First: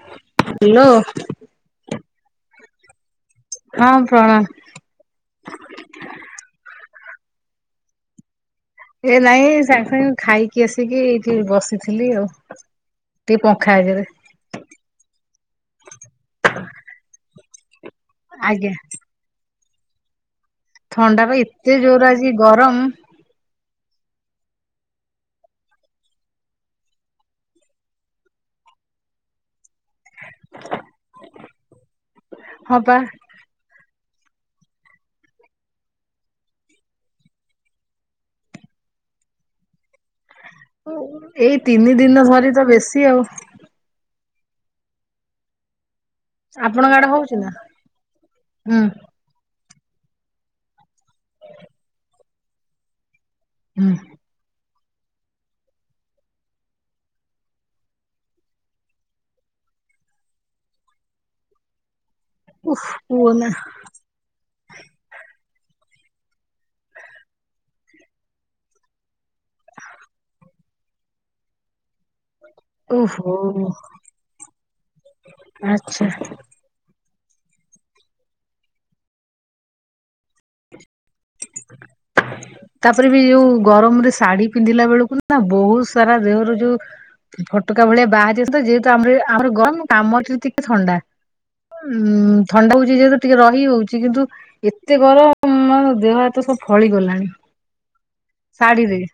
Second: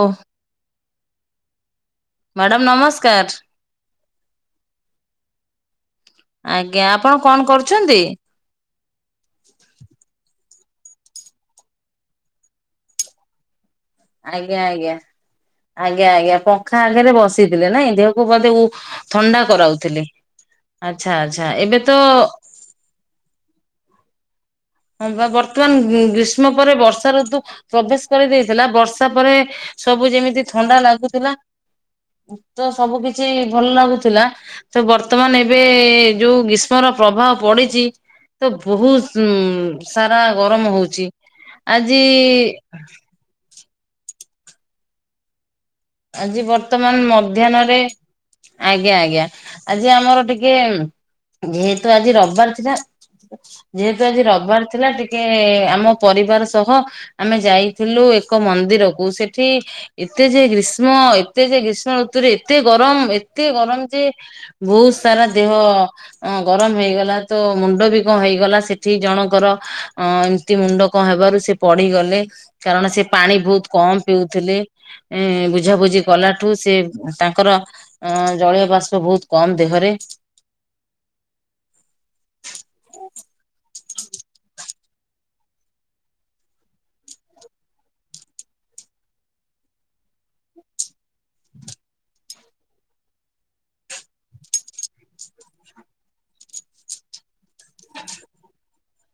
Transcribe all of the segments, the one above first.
ଓ। Hello. Madam ନମସ୍କାର। ହଁ ପ୍ରଣାମ। ଆଜ୍ଞା, ଆପଣ କଣ କରୁଛନ୍ତି? ଏ ନାଇଁ ସାଙ୍ଗେ ସାଙ୍ଗେ ଖାଇକି ଆସିକି ଏ ଟିକେ ବସିଥିଲି ଆଉ। ଟିକେ ପଙ୍ଖା ଆଗରେ ଆଜ୍ଞା ଆଜ୍ଞା ଆଜ୍ଞା ଆଜ୍ଞା ପଙ୍ଖା ଆଗରେ ବସିଥିଲେ ନାଇଁ। ଦେହକୁ ବୋଧେ ଆଜ୍ଞା ଥଣ୍ଡା କରାଉଥିଲେ। ଆଚ୍ଛା ଥଣ୍ଡା ବା ଆଚ୍ଛା ଏତେ ଏବେ ତ ଜୋର ଆଜି ଗରମ ହଁ ବା ବର୍ତ୍ତମାନ ଗ୍ରୀଷ୍ମ ପରେ ବର୍ଷା ଋତୁ ପ୍ରବେଶ କରିଦେଇଥିଲା। ବର୍ଷା ପରେ ସବୁ ଯେମିତି ଥଣ୍ଡା ଲାଗୁଥିଲା। ତ ହଁ ପା ସବୁ କିଛି ଭଲ ଲାଗୁଥିଲା। ତ ବର୍ତ୍ତମାନ ଏବେ ଯୋଉ ଗ୍ରୀଷ୍ମର ପ୍ରଭାବ ପଡିଚି ତ ବହୁତ ଉ ସାରା ଗରମ ହୋଉଚି ଏଇ ତିନି ଆଜି ଦିନ ଧରି ତ ବେଶୀ ଆଉ ଆଜି ଆପଣଙ୍କ ବର୍ତ୍ତମାନ ଆଡେ ହଉଛି ନା ମଧ୍ୟାହ୍ନରେ ହୁଁ ଆଜ୍ଞା ଆଜ୍ଞା ଆଜି ଆମର ଟିକେ ଯେହେତୁ ଆଜି ରବିବାର ଥିଲା ହୁଁ ଯେହେତୁ ଆଜି ରବିବାର ଥି ଥିଲା ଟିକେ ଆମ ପରିବାର ସହ ଆମେ ଯାଇଥିଲୁ ଏକ ମନ୍ଦିରକୁ ସେଠି ଏତେ ଯେ ଗ୍ରୀଷ୍ମ ଏତେ ଯେ ଗ୍ରୀଷ୍ମ ଋ ତୁରେ ଏତେ ଉଫ୍ ଗରମ ଏତେ କୁହନା ଗରମ ଯେ ବୋହୁତ ସାରା ଦେହ ଅଁ ଗରମ ହେଇଗଲା ତ ମୁଣ୍ଡ ବି କଁ ହେଇଗଲା ସେଠି ଜଣଙ୍କର ଅଁ ଏମତି ମୁଣ୍ଡ କଣ ହେବାରୁ ସେ ପଡିଗ ଲେ କାରଣ ସିଏ ପାଣି ଓହୋ ବୋହୁତ କମ୍ ପିଉଥିଲେ ଏଁ ବୁଝାବୁଝି ଆଚ୍ଛା କଲାଠୁ ସେ ତାଙ୍କର ଅ-ଜଳୀୟ ବାଷ୍ପ ବୋହୁତ କମ୍ ଦେହରେ। ତାପରେ ବି ଯୋଉ ଗରମରେ ଶାଢ଼ୀ ପିନ୍ଧି ପିଲାବେଳକୁ ନା ବୋହୁତ ସାରା ଦେହରୁ ଯୋଉ ଫୋଟକା ଭଳିଆ ବାହାରି ଯିବ ସୁଦା ଯେହେତୁ ଆମର ଏ ଆମର ଗରମ ଆମଠୁ ଟିକେ ଥଣ୍ଡା। ଉଁ ଥଣ୍ଡା ହୋଉଚି ଯେହେତୁ ଟିକେ ରହିହୋଉଚି କିନ୍ତୁ ଏତେ ଗରମ ଆମ ଦେହ ହାତ ସ ଫଳିଗଲାଣି। [inaudible] ଶଢ଼ୀ ଦେବି।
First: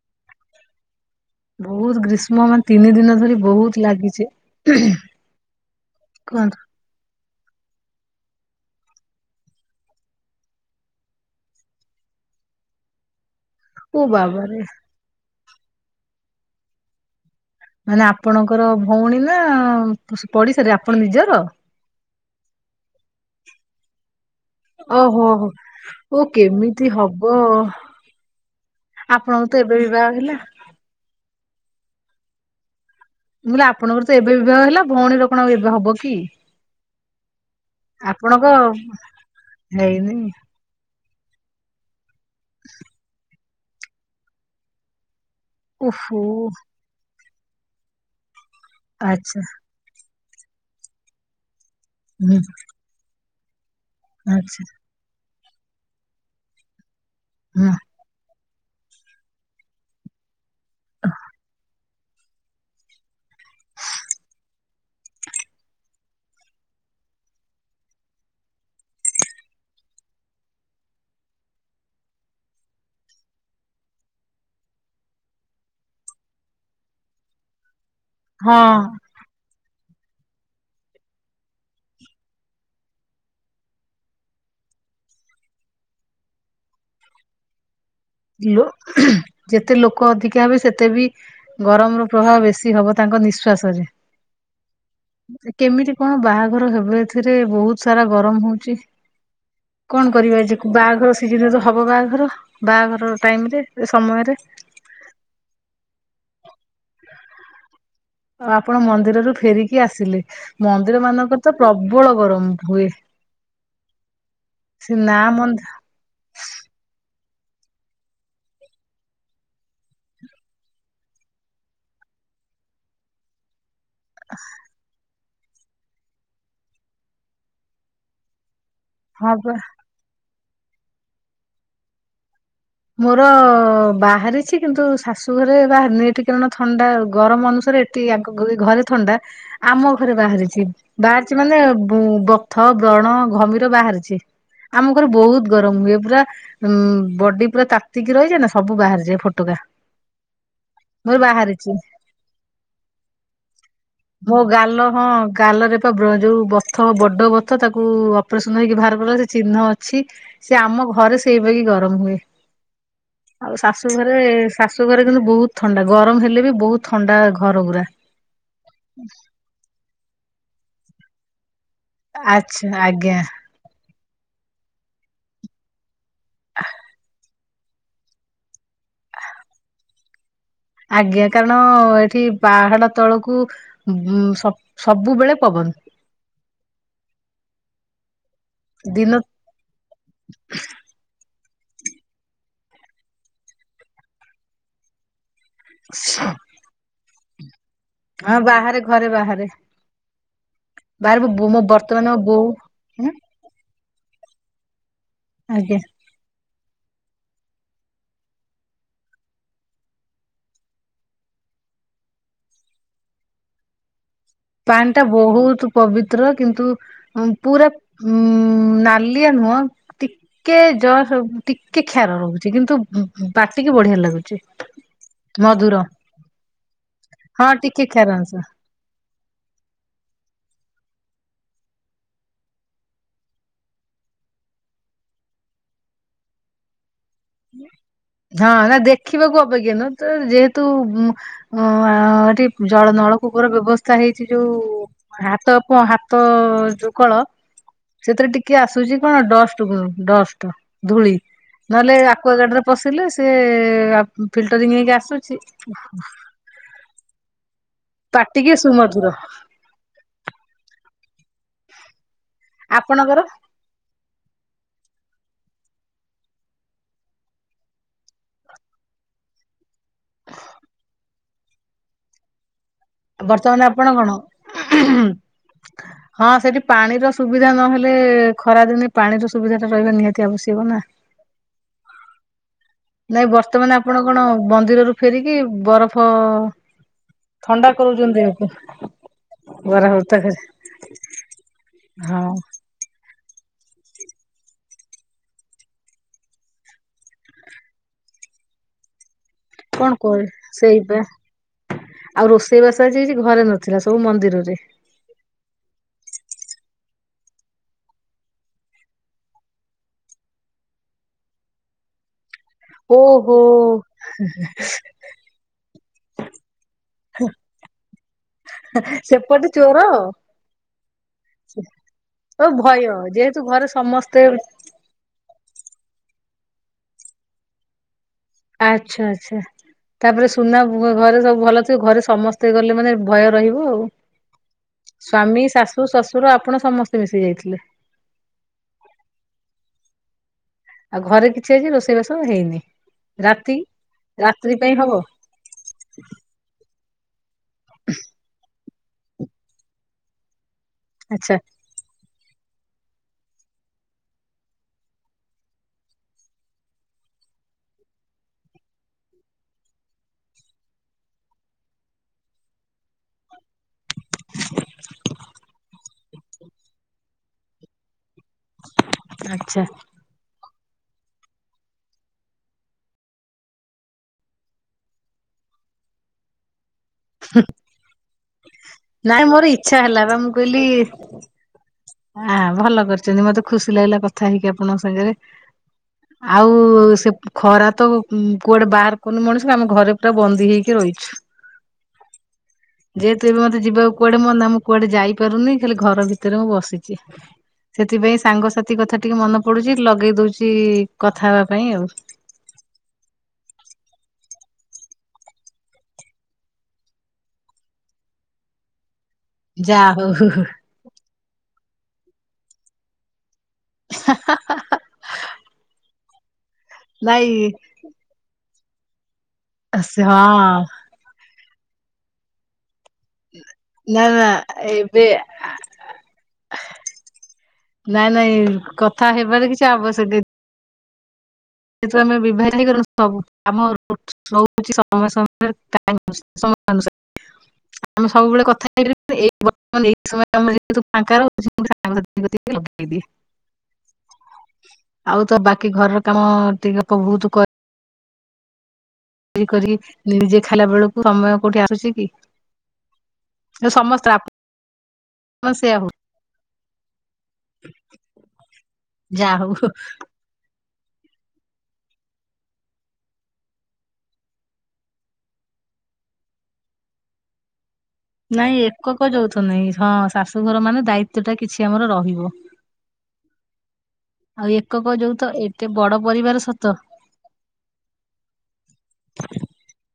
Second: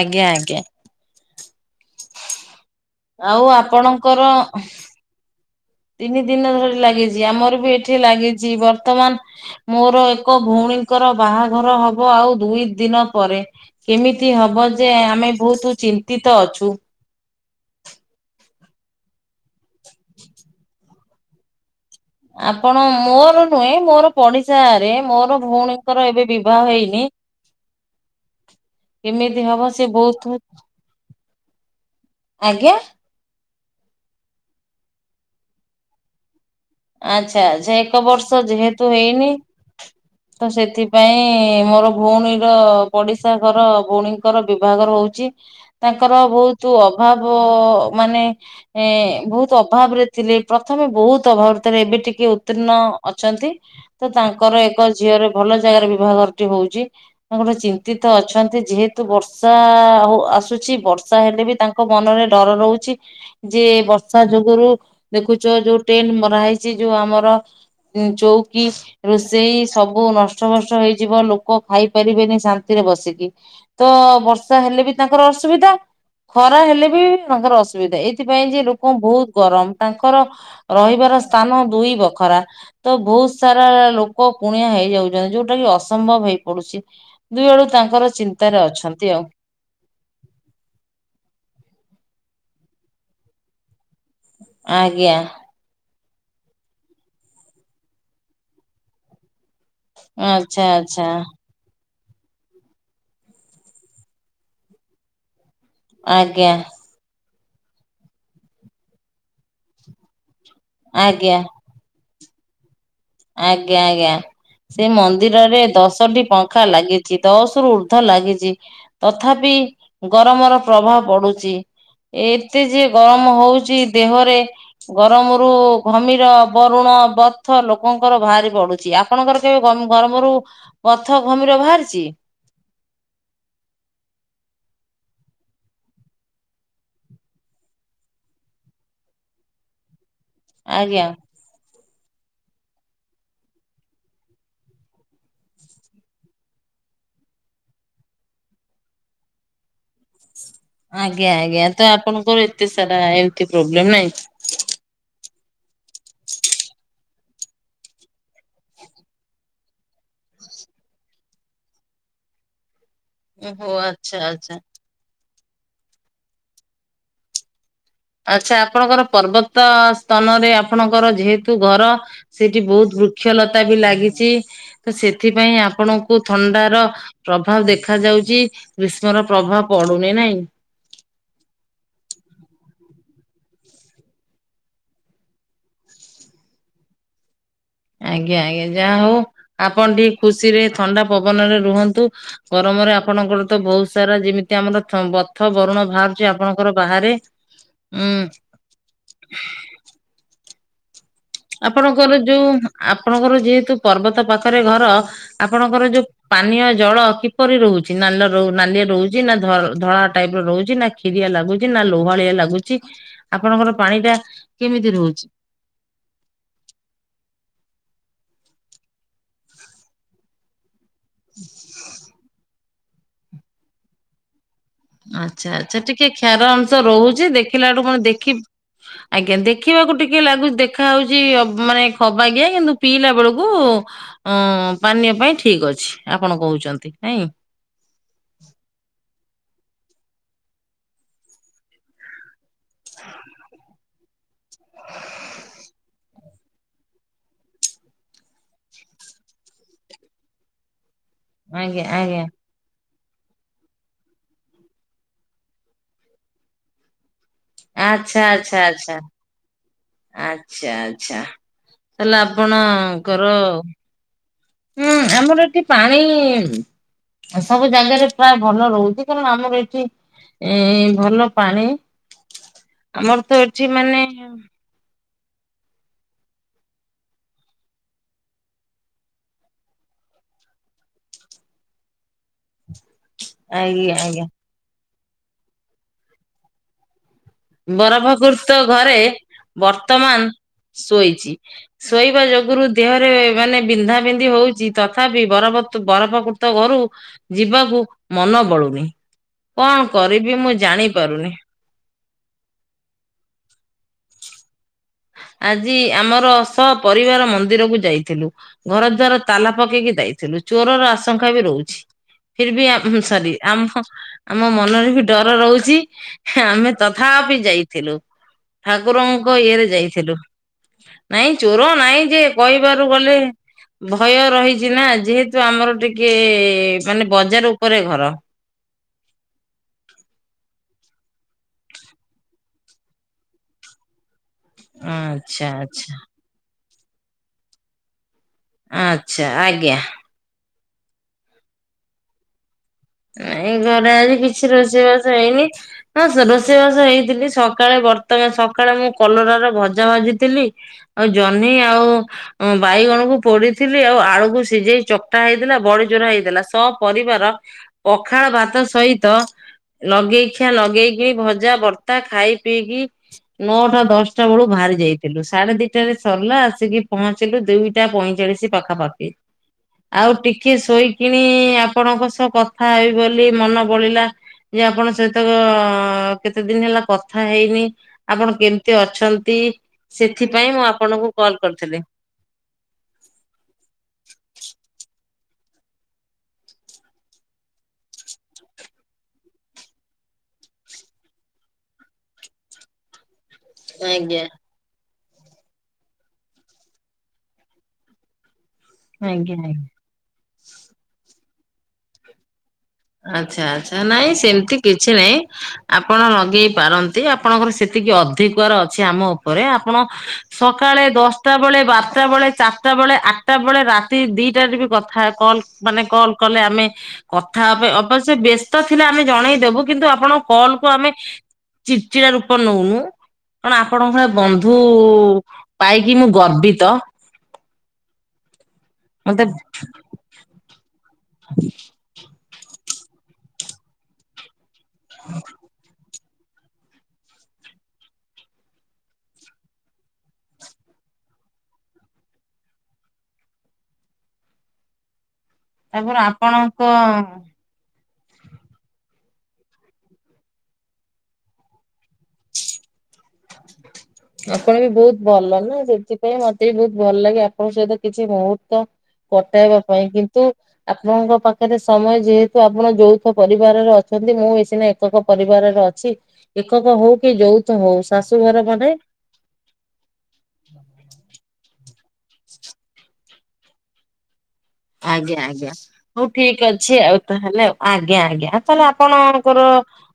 ଆଜ୍ଞା ଆଜ୍ଞା। ବୋହୁତ ଗ୍ରୀଷ୍ମ ମାନେ ତିନି ଦିନ ଧରି ଆଉ ବୋହୁତ ଆପଣଙ୍କର ଲାଗିଛି। ତିନି ଦିନ କୁହନ୍ତୁ ଧରି ଲାଗିଚି ଆମର ଏଠି ଲାଗିଚି ବର୍ତ୍ତମାନ ମୋର ଏକ ଭୋଉଣୀଙ୍କର ବାହାଘର ହବ ଆଉ ଦୁଇ ଦିନ ପରେ ଓ କେମିତି ବାବାରେ ହବ ଯେ ଆମେ ବୋହୁତୁ ଚିନ୍ତିତ ଅଛୁ। ମାନେ ଆପଣଙ୍କର ଭୋଉଣୀ ନା ପସ୍-ପଡି଼ସାରେ ଆପଣ ନିଜର? ଆପଣ ମୋର ନୁହେଁ ମୋର ପଡି଼ଶା ଆରେ ଓହୋ ମୋର ହୋ ଭୋଉଣୀଙ୍କର ଓ ଏବେ ବିବାହ କେମିତି ହେଇନି। ହବ କେମିତି ଆପଣଙ୍କର ତ ହବ ଏବେ ସେ ବିବାହ ହେଲା। ବୋହୁତୁ, ଆଜ୍ଞା? ମୁଁ କଇଲି ଆପଣଙ୍କର ତ ଏବେ ବିବାହ ହେଲା ଭୋଉଣୀର କଣ ଏବେ ହବ କି? ଆଚ୍ଛା ଆଚ୍ଛା ଏକ ବର୍ଷ ଆପଣଙ୍କ ଯେହେତୁ ହେଇନି ହେଇନି ତ ସେଥି ପାଇଁ ମୋର ଭୋଉଣୀର ପଡି଼ଶା ଘର ଭୋଉଣୀଙ୍କର ବିବାଘର ହୋଉଚି। ତାଙ୍କର ଓହୋ ବୋହୁତୁ ଅଭାବ ମାନେ ଆଚ୍ଛା ଏ-ବୋହୁତ ଅଭାବରେ ଥିଲେ ପ୍ରଥମେ ବୋହୁତ ଅଭାବ ଭିତରେ ଏବେ ଟିକେ ହୁଁ ଉତ୍ତୀର୍ଣ୍ଣ ଅଛନ୍ତି। ତ ତାଙ୍କର ଆଚ୍ଛା ଏକ ଝିଅର ଭଲ ଜାଗାରେ ବିବାଘରଟି ହୋଉଚି ତାଙ୍କର ହୁଁ ଚିନ୍ତିତ ଅଛନ୍ତି ଯେହେତୁ ବର୍ଷା ହୋଉ-ଆସୁଛି ବର୍ଷା ହେଲେ ବି ତା ଙ୍କ ମନରେ ଡର ରହୁଚି ଯେ ବର୍ଷା ଯୋଗରୁ ଦେଖୁଚ ଯୋଉ ଟେଣ୍ଡ୍ ମରା ହେଇ ଚି ଯୋଉ ଆମର ଉଁ ଚୋଉକି ରୋଷେଇ ସବୁ ନଷ୍ଟଭ୍ରଷ୍ଟ ହେଇଯିବ ଲୋକ ଖାଇପାରିବେନି ଶାନ୍ତିରେ ବସିକି ତ ବର୍ଷା ହେଲେ ବି ତାଙ୍କର ଅସୁବିଧା। ଖରା ହେଲେ ବି ତାଙ୍କର ଅସ୍ ସୁବିଧା ଏଇଥିପାଇଁ ଯେ ହଁ। ଲୋକ ବୋହୁତ ଗରମ ତାଙ୍କର ରହିବାର ସ୍ଥାନ ଦୁଇ ବଖରା ତ ବୋହୁତ ସାରା ଲୋକ କୁଣିଆ ହେଇଯାଉଚନ୍ତି ଯୋଉଟା କି ଅସମ୍ଭବ ହେ ହେଇ ପଡୁ଼ଚି ଦୁଇ ଆଡୁ ତାନ୍ ଲୋ ଯେତେ ଲୋକ ଅଧିକା ହେବେ ସେତେ ବି ଗରମର ପ୍ରଭାବ ବେଶୀ ହବ ତାଙ୍କ ନିଶ୍ୱାସରେ। ଆଜ୍ଞା। କଣ ବାହାଘର ହେବେ ଏଥିରେ ବୋହୁତ ସାରା ଗରମ ହୋଉଚି। କଣ କରିବା ଆଚ୍ଛା ଆଜିକୁ ଆଚ୍ଛା। ବାହାଘର ସିଜିନରେ ତ ହବ ବାହାଘର ବାହାଘର। ଟାଇମରେ ଏ ସମୟରେ। ଆଜ୍ଞା। ଆପଣ ମନ୍ଦିରରୁୁ ଫେରିକି ଆସିଲେ ମନ୍ଦିର ଆଜ୍ଞା। ମାନଙ୍କରେ ତ ପ୍ରବଳ ଗରମ ହୁଏ। ଆଜ୍ଞା ଆଜ୍ଞା ସେ ନା ମନ୍ଦିରରେ ମନ୍ଦି ଦଶଟି ପଙ୍ଖା ଲାଗି ଦଶରୁ ଉର୍ଦ୍ଧ୍ୱ ଲାଗିଚି ତଥାପି ଗରମର ପ୍ରଭାବ ପଡ଼ୁଚି। ଏତେ ଯେ ଗରମ ହଉଚି ଦେହରେ ଗରମରୁ ଘମିର, ବରୁଣ, ବଥ ଲୋକଙ୍କର ଭାରି ପଡ଼ୁ ଚି ହଁ ଆପଣଙ୍କର ବା କେବେ ଗମ୍ ଗରମରୁ ବଥ, ଘମିର ଭାରିଚି? ମୋର ବାହାରିଛି କିନ୍ତୁ ଶାଶୁ ଘରେ ବାହାରନି ଏଠି କାରଣ ଥଣ୍ଡା ଗରମ ଅନୁସା ରେ ଏତି ଆଙ୍କ ଘରେ ଘରେ ଥଣ୍ଡା ଆମ ଘରେ ବାହାରିଚି ଆଜ୍ଞା ବାହାରିଚି ମାନେ ଉଁ ବଥ, ବ୍ରଣ, ଘମିର ବାହାରିଚି। ଆମ ଘରେ ବୋହୁତ ଗରମ ହୁଏ ପୁରା ଉଁ ବଡି଼ ପୁରା ତାତିକି ରହିଯାଏ ନାଁ ସବୁ ବାହାରିଯାଏ ଫଟୋକା। ଆଜ୍ଞା ଆଜ୍ଞା ତ ଆପଣଙ୍କର ଏତେ ସାରା ଏମତି ପ୍ରୋବ୍ଲେମ୍ ନାଇଁ? ମୋ ଗାଲ ହଁ ଗାଲରେ ପା ବ୍ର ଯୋଉ ବଥ ବଡ଼ ବଥ ତାକୁ ଅପ୍ରେସନ ହେଇକି ଭାର କଲା ସେ ଚିହ୍ନ ଅଛି। ସେ ଆମ ଘରେ ସେଇ ବାଗି ଗରମ ହୁଏ। ଆଉ ଓହୋ ଶାଶୁ ଆଚ୍ଛା ଘରେ ଆଚ୍ଛା ଶାଶୁ ଘରେ କିନ୍ତୁ ବୋହୁ ଥଣ୍ଡା ଗରମ ହେଲେ ବି ବୋହୁତ ଥଣ୍ଡା ଘର ଗୁରା। ଆଚ୍ଛା ଆପଣଙ୍କର ପର୍ବତ ସ୍ତନରେ ଆପଣଙ୍କର ଯେହେ ତୁ ଘର ସେଇଠି ଆଚ୍ଛା ବୋହୁତ ଆଜ୍ଞା ବୃକ୍ଷଲତା ବି ଲାଗିଚି ତ ସେଥିପାଇଁ ଆପଣ ଉ ଥଣ୍ଡାର ପ୍ରଭାବ ଦେଖା ଯାଉଚି ଗ୍ରୀଷ୍ମର ପ୍ରଭାବ ପଡୁନେଇ। ନାଇଁ? ଆଜ୍ଞା କାରଣ ଏଠି ପାହାଡ଼ ତଳକୁ ଉଁ ସ ସବୁବେଳେ ପବନ। ଆଜ୍ଞା ଆଜ୍ଞା ଯାହା ଦିନ ହଉ ଆପଣ ଟିକେ ଖୁସିରେ ଥଣ୍ଡା ପ ବନରେ ରୁହନ୍ତୁ ଗରମରେ ଆପଣଙ୍କର ତ ବହୁତ ସାରା ଯେମିତି ଆମର ଥ ବ ଥ ବରୁଣ ଭାରୁଚି ଆପଣଙ୍କର ବାହାରେ। ଉଁ ହଁ ବାହାରେ ଘରେ ବାହାରେ। ବାହାରେ ମୋ ମୋ ବର୍ତ୍ତମାନ ଆପଣଙ୍କର ମୋ ଯୋଉ ବୋଉ ଉଁ ଆପଣଙ୍କର ଯେହେତୁ ପର୍ବତ ପାଖରେ ଘର ଆଜ୍ଞା ଆପଣଙ୍କର ଯୋଉ ପାନୀୟ ଜଳ କିପରି ରହୁଚି ନାଲ ର ନାଲିଆ ରହୁଚି ନାଁ ଧ ଧଳା ଟାଇପ୍ ର ରହୁଚି ନାଁ କ୍ଷିରିଆ ଲାଗୁଚି ନାଁ ଆ ଲୋହାଳିଆ ଲାଗୁଚି ଆପଣଙ୍କର ପାଣିଟା ପାଣ୍ ଟା ବହୁତ ପବିତ୍ର। କିନ୍ତୁ ଅଁ ପୁରା ଉଁ ନାଲିଆ ନୁହଁ ଟିକେ ଜ ହେଉ ଟିକେ କ୍ଷାର ରହୁଚି କିନ୍ତୁ ପାଟିକି ବଢ଼ିଆ ଲାଗୁଚି। ଆଚ୍ଛା ଆଚ୍ଛା ଟିକେ କ୍ଷାର ଅଂଶ ରହୁଚି ହଁ ଦେଖିଲାଠୁ ଟିକେ ପୁଣି କ୍ଷାର ଦେଖି ଅଂଶ ଆଜ୍ଞା ଦେଖିବାକୁ ଟିକେ ଲାଗୁ ଦେଖା ହଉଚି ଅ ମାନେ ଖବାକିଆ କିନ୍ତୁ ପିଇଲା ବେଳୁକୁ ଅଁ ପାନୀୟ ପାଇଁ ଠିକ୍ ଅଛି ଆପଣ କୋହୁଚନ୍ତି। ହଁ ନାଁ ଦେଖିବାକୁ ଅ ବ ଜ୍ଞାନ ତ ଯେହେତୁ ଉଁ ଅଁ ଏଠି ଜଳ ନଳକୂପର ବେବସ୍ ତା ହେଇଛି ଯୋଉ ହାତ ପ ହାତ ଯୋଉ କଳ। ସେଥିରେ ଟିକେ ଆସୁଚି କଣ ଡଷ୍ଟ ଡଷ୍ଟ ଧୂଳି ଆଜ୍ଞା ନହେଲେ ଆ ଆଜ୍ଞା ଡ଼ରେ ପଶିଲେ ସିଏ ଆ ଫଲଟରିଂ ହେଇକି ଆସୁଚି। ଆଚ୍ଛା ଆଚ୍ଛା ଆଚ୍ଛା। ସୁମଧୁର ଆଚ୍ଛା ଆଚ୍ଛା ତାହେଲେ ଆପଣଙ୍କର ଉଁ ଆମର ଏଠି ପାଣି ସବୁ ଜାଗାରେ ପ୍ରାୟ ଭଲ ରହୁଚି କାରଣ ଆମର ଏଠି ଏଁଇ ଭଲ ପାଣି ଆମର ତ ବର୍ତ୍ତମାନ ଏଠି ଆପଣ ମାନେ କଣ ହୁଁ ହଁ ସେଠି ପାଣିର ସୁବିଧା ନହେଲେ ଖରାଦିନେ ପାଣିର ସୁବିଧାଟା ରହିବା ନିହାତି ଆବଶ୍ୟକ ନାଁ। ନାଇଁ ବର୍ତ୍ତମାନ ଆଜ୍ଞା ଆପଣ କଣ ଆଜ୍ଞା ମନ୍ଦିରରୁ ଫେରିକି ବରଫ ଥଣ୍ଡା କରଉଛନ୍ତି ଦେହକୁ ବରଫକୁର୍ତ ଘରେ ବରା ଭର୍ତ୍ତା ବର୍ତ୍ତମାନ୍ ଖାଇ ଶୋଇଚି ଶୋଇବା ହଁ ଯୋଗୁରୁ ଦେହରେ ମାନେ ବିନ୍ଧା ବିନ୍ଧି ହୋଉଚି ତଥାପି ବରଫ ତୁ ବରଫକୁର୍ତ ଘରୁ ଯିବାକୁ ମନ ବଳୁନି କଣ କହ କରିବି ମୁଁ ଜାଣି ସେଇପା ପାରୁନି। ଆଉ ରୋଷେଇବାସ ଆଜି କିଛି ଘରେ ନଥିଲା ସବୁ ମନ୍ଦିରରେ। ଆଜି ଆମର ସପରିବାର ମନ୍ଦିର କୁ ଯାଇଥିଲୁ ଘର ଦ୍ବାର ତାଲା ପକେଇକି ଯାଇଥିଲୁ। ଥିଲୁ ଚୋରର ଆଶଙ୍କା ବି ରହୁଚି। ଫିର ବି ସରି ଓହୋ ଆମ ଆମ ମନରେ ବି ଡର ରହୁଚି ଆମେ ତଥା ବି ଯାଇଥିଲୁ ଠାକୁରଙ୍କ ସେପଟେ ଇଏରେ ଚୋର ଯାଇଥିଲୁ। ନାଇଁ ଚୋର ନାଇଁ ଯେ ଓ ଭୟ କହିବାରୁ ଗଲେ ଯେହେତୁ ଘରେ ଭୟ ସମସ୍ତେ ରହିଚି ନା ଯେହେତୁ ଆମର ଟିକେ ମାନେ ବଜାର ଉପରେ ଘର। ମୁ ଘରେ ସବୁ ଭଲ ଥିବ, ଘରେ ସମସ୍ତେ ଗଲେ ମାନେ ଭୟ ରହିବ ଆଉ। ସ୍ଵାମୀ ଆଚ୍ଛା ଶାଶୁ ଆଚ୍ଛା ଶଶୁର ଆପଣ ସମସ୍ତେ ମିଶିକି ଯାଇଥିଲେ। ଆଛା ଆଜ୍ଞା। ଆଉ ଘରେ କିଛି ଆଜି ରୋଷେଇବାସ ହେଇନି। ଏଇ ରାତି ଘରେ ଆଜି କିଛି ରାତ୍ରି ପାଇଁ ହବ ରୋଷେଇବାସ ହେଇନି ରୋଷେଇବାସ ହେଇଥିଲି ସ ସକାଳେ ବର୍ତମାନ ସକାଳେ ମୁଁ କଲରାର ଭଜା ଭାଜିଥିଲି ଆଉ ଆଚ୍ଛା ଜହ୍ନି ଆଉ ଅ ବାଇଗଣକୁ ପୋଡିଥିଲି ଆଉ ଆଳୁକୁ ସିଝେଇ ଚକଟା ହେଇଥିଲା ବଡି ଚୁରା ହେଇଥିଲା ସ ପରିବାର ପଖାଳ ଭାତ ସହିତ ଲଗେଇଖିଆ ଲଗେଇକି ଭଜା ବର୍ତ୍ତା ଖାଇ ପିଇକି ନଅଟା ଦଶଟା ବେଳୁ ବାହାରି ଯାଇଥିଲୁ ସାଢେ ଦିଟାରେ ସରିଲା ଆସିକି ପହଞ୍ଚିଲୁ ଦିଟା ପ ତିରିଶି ପାଖାପାଖି ଆଚ୍ଛା ଆଉ ଟିକେ ଶୋଇକିଣି ଆପଣଙ୍କ ସହ କ କଥା ହେବ ବୋଲି ମନ ବଳିଲା ଯେ ଆପଣ ସହିତ ଆ କେତେ ଦିନ ହେଲା କଥା ହେଇନି, ଆପଣ କେମିତି ନାଇଁ ଅଛନ୍ତି ମୋର ଇଚ୍ଛା ହେଲା ସେଥିପାଇଁ ମୁଁ ଆପଣଙ୍କୁ କଲ କରିଥିଲି। ହ ଭଲ କରିଚନ୍ତି ମତେ ଖୁସି ଲାଗିଲା କଥା ହେଇକି ଆପଣଙ୍କ ସାଙ୍ଗରେ। [inaudible] ଆଉ ସେ ଖରା ତ କୁ କୁଆଡେ ବାହାର କରନି ମଣିଷ ଆମେ ଘରେ ପୁରା ବନ୍ଦୀ ହେଇକି ରହିଚୁ। [inaudible] ଯେହେତୁ ବି ମତେ ଯିବାକୁ କୁଆଡେ ଆଜ୍ଞା। ମନା ମୁଁ କୁଆଡେ ଯାଇ ପରୁନି ଖାଲି ଘର ଭିତରେ ମୁଁ ବସିଚି ସେଥିପାଇଁ ସାଙ୍ଗସାଥ ରାତି କଥା ଟିକେ ଆଜ୍ଞା ମନେ ଆଜ୍ଞା। ପଡୁଚି, ଲଗେଇ ଦଉଚି କଥା ହବା ପାଇଁ ଆଉ। ଆଚ୍ଛା ଆଛା ନାଇଁ ସେମିତି କିଛି ନାଇଁ ଆପଣ ଲଗେଇ ପାରନ୍ତି ଆପଣଙ୍କର ସେ ଏତିକି ଅଧିକର ଅଛି ଆମ ଉପରେ ଯା ଆପଣ ହଉ ସକାଳେ ଦଶଟା ବେଳେ ବାରଟା ବେଳେ ଚାରିଟା ବେଳେ ଆଠ ସେତବେଳେ ରାତି ଦିଟାରେ ବି କଥା କଲ୍ ମାନେ କଲ୍ କଲେ ଆମେ ନାଇଁ। ଥା ହବା ଅବଶ୍ୟ ବ୍ୟସ୍ତ ଥିଲେ ଆମେ ଜଣେଇଦବୁ କିନ୍ତୁ ଆପଣଙ୍କ କଲ ହଁ କୁ ଆମେ ଚିଡ଼ଚିଡ଼ା ରୂପ ନଉନୁ। କଣ ଆପଣଙ୍କ ନା ଏ ନା ବନ୍ଧୁ ଏବେ ପାଇକି ମୁଁ ଗର୍ବିତ। ନାଇଁ ନାଇଁ କଥା ମତେ ହେବାର କିଛି ଆବଶ୍ୟକ। [inaudible] ସେତୁ ଆମେ ବିଭଜ [unintelligible] ସବୁ ଆମ [unintelligible] ସମୟ ସମୟରେ ଟା [unintelligible] [inaudible] ଆମେ ସବୁବେଳେ କଥା ହେଇାର [unintelligible] ଏଇ [unintelligible] ଲଗେଇ ଦିଏ [inaudible] ଆଉ ତ ବାକି ତାପରେ ଘରର କାମ ଟିକେ ଆପଣଙ୍କ ବହୁତ କର କରି କରି ନିଜେ ଖାଇଲା ବେଳକୁ ସମୟ କଉଠି ଆଉଚି କି? ସମସ୍ତେ ଆପଣ ବି ବହୁତ ଭଲ ଆପଣ ନା ସେୟା ହଉ ସେଥିପାଇଁ ମତେ ବି ବହୁତ ଭଲ ଲାଗେ ଆପଣଙ୍କ ସହିତ କିଛି ମୁହୂର୍ତ୍ତ ଯାହା କଟାଇବା ହଉ ପାଇଁ କିନ୍ତୁ ଆପଣଙ୍କ ପାଖରେ ସମୟ ଯେହେତୁ ଆପଣ ଯୋଉଥ ପରିବାରରେ ଅଛନ୍ତି ମୁଁ ଏ ସିନା ଏକକ ପରିବାରର ଅଛି ଏକକ ହଉ କି ଯଉଥ ହଉ ଶାଶୁଘର ମାନେ କ ଯଉଥ ନାଇ ହଁ ଶାଶୁଘର ମାନେ ଦାୟିତଵ ଟା କିଛି ଆମର ରହିବ। ଆଉ ଏକକ ଆଜ୍ଞା ଯୌଥ ଆଜ୍ଞା ଏତେ ବଡ ହଉ ପରିବାର ଠିକ ସତ ଅଛି, ଆଉ ତାହେଲେ ଆଜ୍ଞା ଆଜ୍ଞା ତାହେଲେ ଆପଣଙ୍କର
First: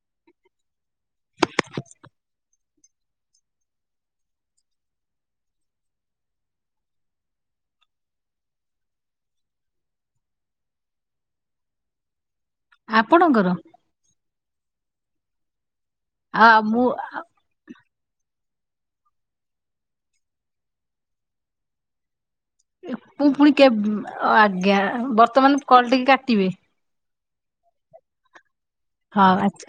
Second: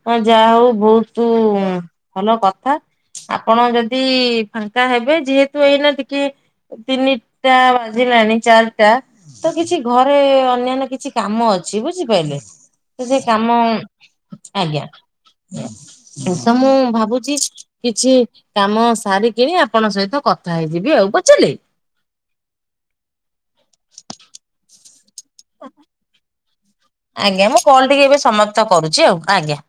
ହଁ ଯାହା ହଉ ବହୁତ ଭଲ କଥା। ଆପଣ ଯଦି ଫାଙ୍କା ହେବେ ଯେହେତୁ ଏଇନା ଟିକେ ତିନିଟା ବାଜିଲାଣି ଚାରିଟା, ତ କିଛି ଘରେ ଅନ୍ୟାନ୍ୟ କିଛି କାମ ଅଛି ବୁଝିପାରିଲେ? ତ ସେ ଆପଣଙ୍କର କାମ, ଆଜ୍ଞା। ତ ମୁଁ ଭାବୁଛି କିଛି କାମ ସାରି କିଣି ଆପଣଙ୍କ ସହିତ କଥା ହେଇଯିବି ଆଉ, ବୁଝିଲି। ଏ ପୁ ପୁଣି କେବ ଆଜ୍ଞା ବର୍ତ୍ତମାନ କଲ ଟିକେ କାଟିବେ। ଆଜ୍ଞା ମୁଁ କଲ ଟିକି ଏବେ ସମାପ୍ତ କରୁଛି ଆଉ ହଁ ଆଜ୍ଞା। ଆଚ୍ଛା,